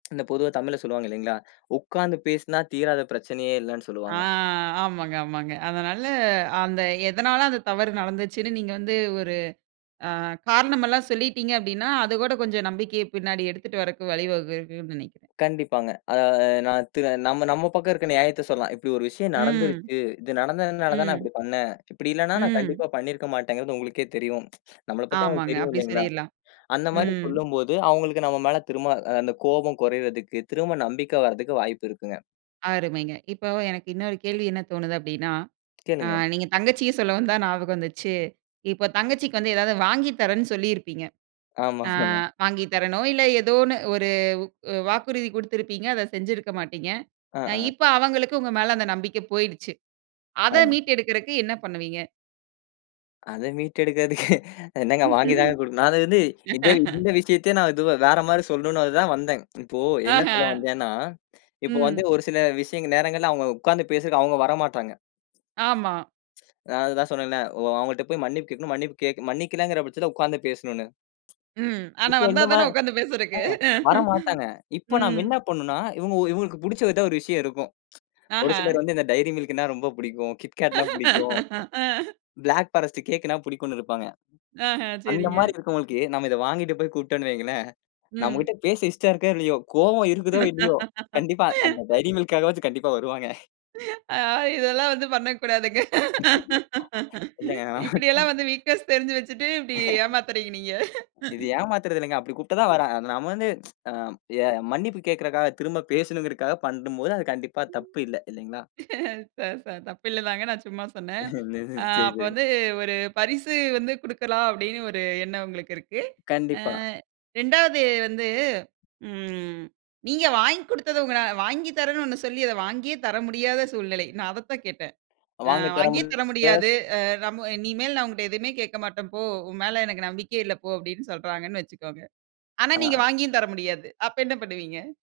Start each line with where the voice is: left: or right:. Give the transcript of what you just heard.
left: இந்தத் பொதுவா தமிழ்ல சொல்லுவாங்க இல்லீங்களா? உக்காந்து பேசினா தீராத பிரச்சனையே இல்லைன்னு
right: ஆ
left: சொல்லுவாங்க.
right: ஆமாங்க ஆமாங்க. அதனால அந்த எதனால அந்தத் தவறு நடந்துச்சுன்னு நீங்க வந்து ஒரு அ காரணமெல்லாம் சொல்லிட்டீங்க அப்டின்னா அதோட கொஞ்சம் நம்பிக்கைய பின்னாடி எடுத்துட்டு வரக்கு வழி வகுக்குன்னு நினை
left: கண்டிப்பாங்க. அதா ஆ நான் நம்ம நம்ம பக்கம் இருக்குற நியாயத்த சொல்லலாம். இப்டியொரு விஷயம்
right: ம்.
left: நடந்துருச்சு. இது நடந்ததுனால தான் நான்
right: ம்.
left: அப்டி பண்ணேன். இப்டி இல்லன்னா நான்
right: ம்.
left: கண்டிப்பா பண்ணியிருக்க மாட்டேங்குறது உங்களுக்குக்கே தெரியும். நம்மளப் பத்தி அவங்களுக்கு
right: ஆமாங்க.
left: தெரியும்
right: அப்படி
left: இல்லீங்களா?
right: சொல்லிடலாம்.
left: அந்த மாரி
right: ம்.
left: சொல்லும்போது அவங்களுக்கு நம்ம மேல திரும்ப அந்த கோபம் குறையறதுக்கு, திரும்ப நம்பிக்கை வர்றதுக்கு வாய்ப்பு இருக்குங்க.
right: அருமைங்க. இப்ப எனக்கு இன்னொரு கேள்வி என்ன தோணுது அப்படின்னா, அ
left: கேளுங்க.
right: நீங்கத் தங்கச்சிய சொல்ல வந்தா ஞாபகம் வந்துச்சு. இப்ப தங்கச்சிக்கு வந்து ஏதாது வாங்கி தரன்னு சொல்லி இருப்பீங்க. அ
left: ஆமா.ஆமா.
right: வாங்கி தரேனோ இல்ல. ஏதோ ஒண்ணு ஒரு வ் வாக்குறுதி குடுத்திருப்பீங்க. அத செஞ்சிருக்க மாட்டீங்க.
left: அ,
right: அ
left: அ.
right: இப்ப அவங்களுக்கு உங்க மேல அந்த நம்பிக்கை போயிடுச்சு. அத
left: ஆம்.
right: மீட்டு எடுக்கறதுக்கு என்ன பண்ணுவீங்க?
left: அத மீட்டெடுக்குறதுக்கு, என்னங்க வாங்கிதாங்க குடுக்கணும், நான் வந்து இதே, இந்த விஷயத்தையே நான் இதுவே, வேற மாரி சொல்லணும்னுதான் வந்தேன். இப்போ என்ன
right: ஆஹா.
left: சொல்ல வந்தேன்னா, இப்ப
right: ம்.
left: வந்து ஒரு சில விஷயங்கள் நேரங்கள்ல அவங்க உக்காந்து பேச அவங்க வரமாட்றாங்க.
right: ஆமா.
left: நான் அதுதான் சொன்னேன்ல, அவங்ககிட்ட போய் மன்னிப்பு கேக்கணும். மன்னிப்பு கே, மன்னிக்கலங்கிற பட்சத்துல உக்காந்து பேசணும்னு.
right: ம். ஆனா
left: இப்ப இந்த
right: வந்தாத்தானே
left: மாரி
right: உக்காந்து
left: ஆ,
right: பேசுறதுக்கு.
left: வரமாட்டாங்க. இப்ப நாம
right: ம்.
left: என்ன பண்ணும்னா, இவங்களுக்கு இவங்களுக்கு பிடிச்ச எதா ஒரு விஷயம் இருக்கும். ஒரு சிலர்
right: அஹ.
left: வந்து இந்த டைரிமில்க்ன்னா ரொம்ப பிடிக்கும், கிட்கேட்ன்னா பிடிக்கும்.
right: ஆ.
left: பிளாக் ஃபாரஸ்ட் கேக்ன்னா பிடிக்கும்னு இருப்பாங்க.
right: ஆஹா.
left: அந்த
right: செரிங்க.
left: மாரி இருக்கவங்களுக்கு நாம இதை வாங்கிட்டு போய் கூப்டோம்ன்னு வைங்களேன்.
right: ம்.
left: நம்மகிட்ட பேச இஷ்டம் இருக்கோ இல்லயோ, கோபம் இருக்குதோ இல்லயோ, கண்டிப்பா அந்த டைரிமில்க்காகவாவது கண்டிப்பா வருவாங்க.
right: அ இதெலாம் வந்து பண்ணக்கூடாதுங்க.
left: இல்லங்க.
right: இப்டி
left: [unintelligible]
right: எல்லாம் வந்து வீக்நெஸ் தெரிஞ்சு வச்சுட்டு இப்டி ஏமாத்துறீங்க நீங்க.
left: இது ஏமாத்துறது இல்லங்க. அப்டி கூப்ட்டா தான் வரா. நாம வந்து, அஹ், மன்னிப்பு கேக்கறதுக்காக, திரும்ப பேசணும்ங்கறதுக்காக பண்ணும்போது அது கண்டிப்பா தப்பு இல்ல. இல்லீங்களா?
right: தப்பு இல்லதாங்க. நான் சும்மா சொன்னேன். அ
left: செரி,
right: அப்ப
left: செரி.
right: வந்து ஒரு பரிசு வந்து குடுக்கலாம் அப்டின்னு ஒரு என்னம் உங்களுக்கு இருக்கு. அ
left: கண்டிப்பா.
right: 2 வது வந்து ம் நீங்க வாங்கி குடுத்தது உங்கால வாங்கி தரன்னு ஒண்ணு சொல்லி அத வாங்கியே தர முடியாத சூழ்நிலை. நான் அதத்தான் கேட்டேன். அ
left: வாங்கித் தரமு
right: வாங்கியே தர
left: [unintelligible]
right: முடியாது. அ நம்ம இனிமேல் நான் உன்கிட்ட எதையுமே கேக்க மாட்டேன் போ. உன் மேல எனக்கு நம்பிக்கயே இல்ல போ அப்டின்னு சொல்றாங்கன்னு வச்சுக்கோங்க. ஆனா நீங்க
left: அ.
right: வாங்கியும் தர முடியாது. அப்ப என்ன பண்ணுவீங்க?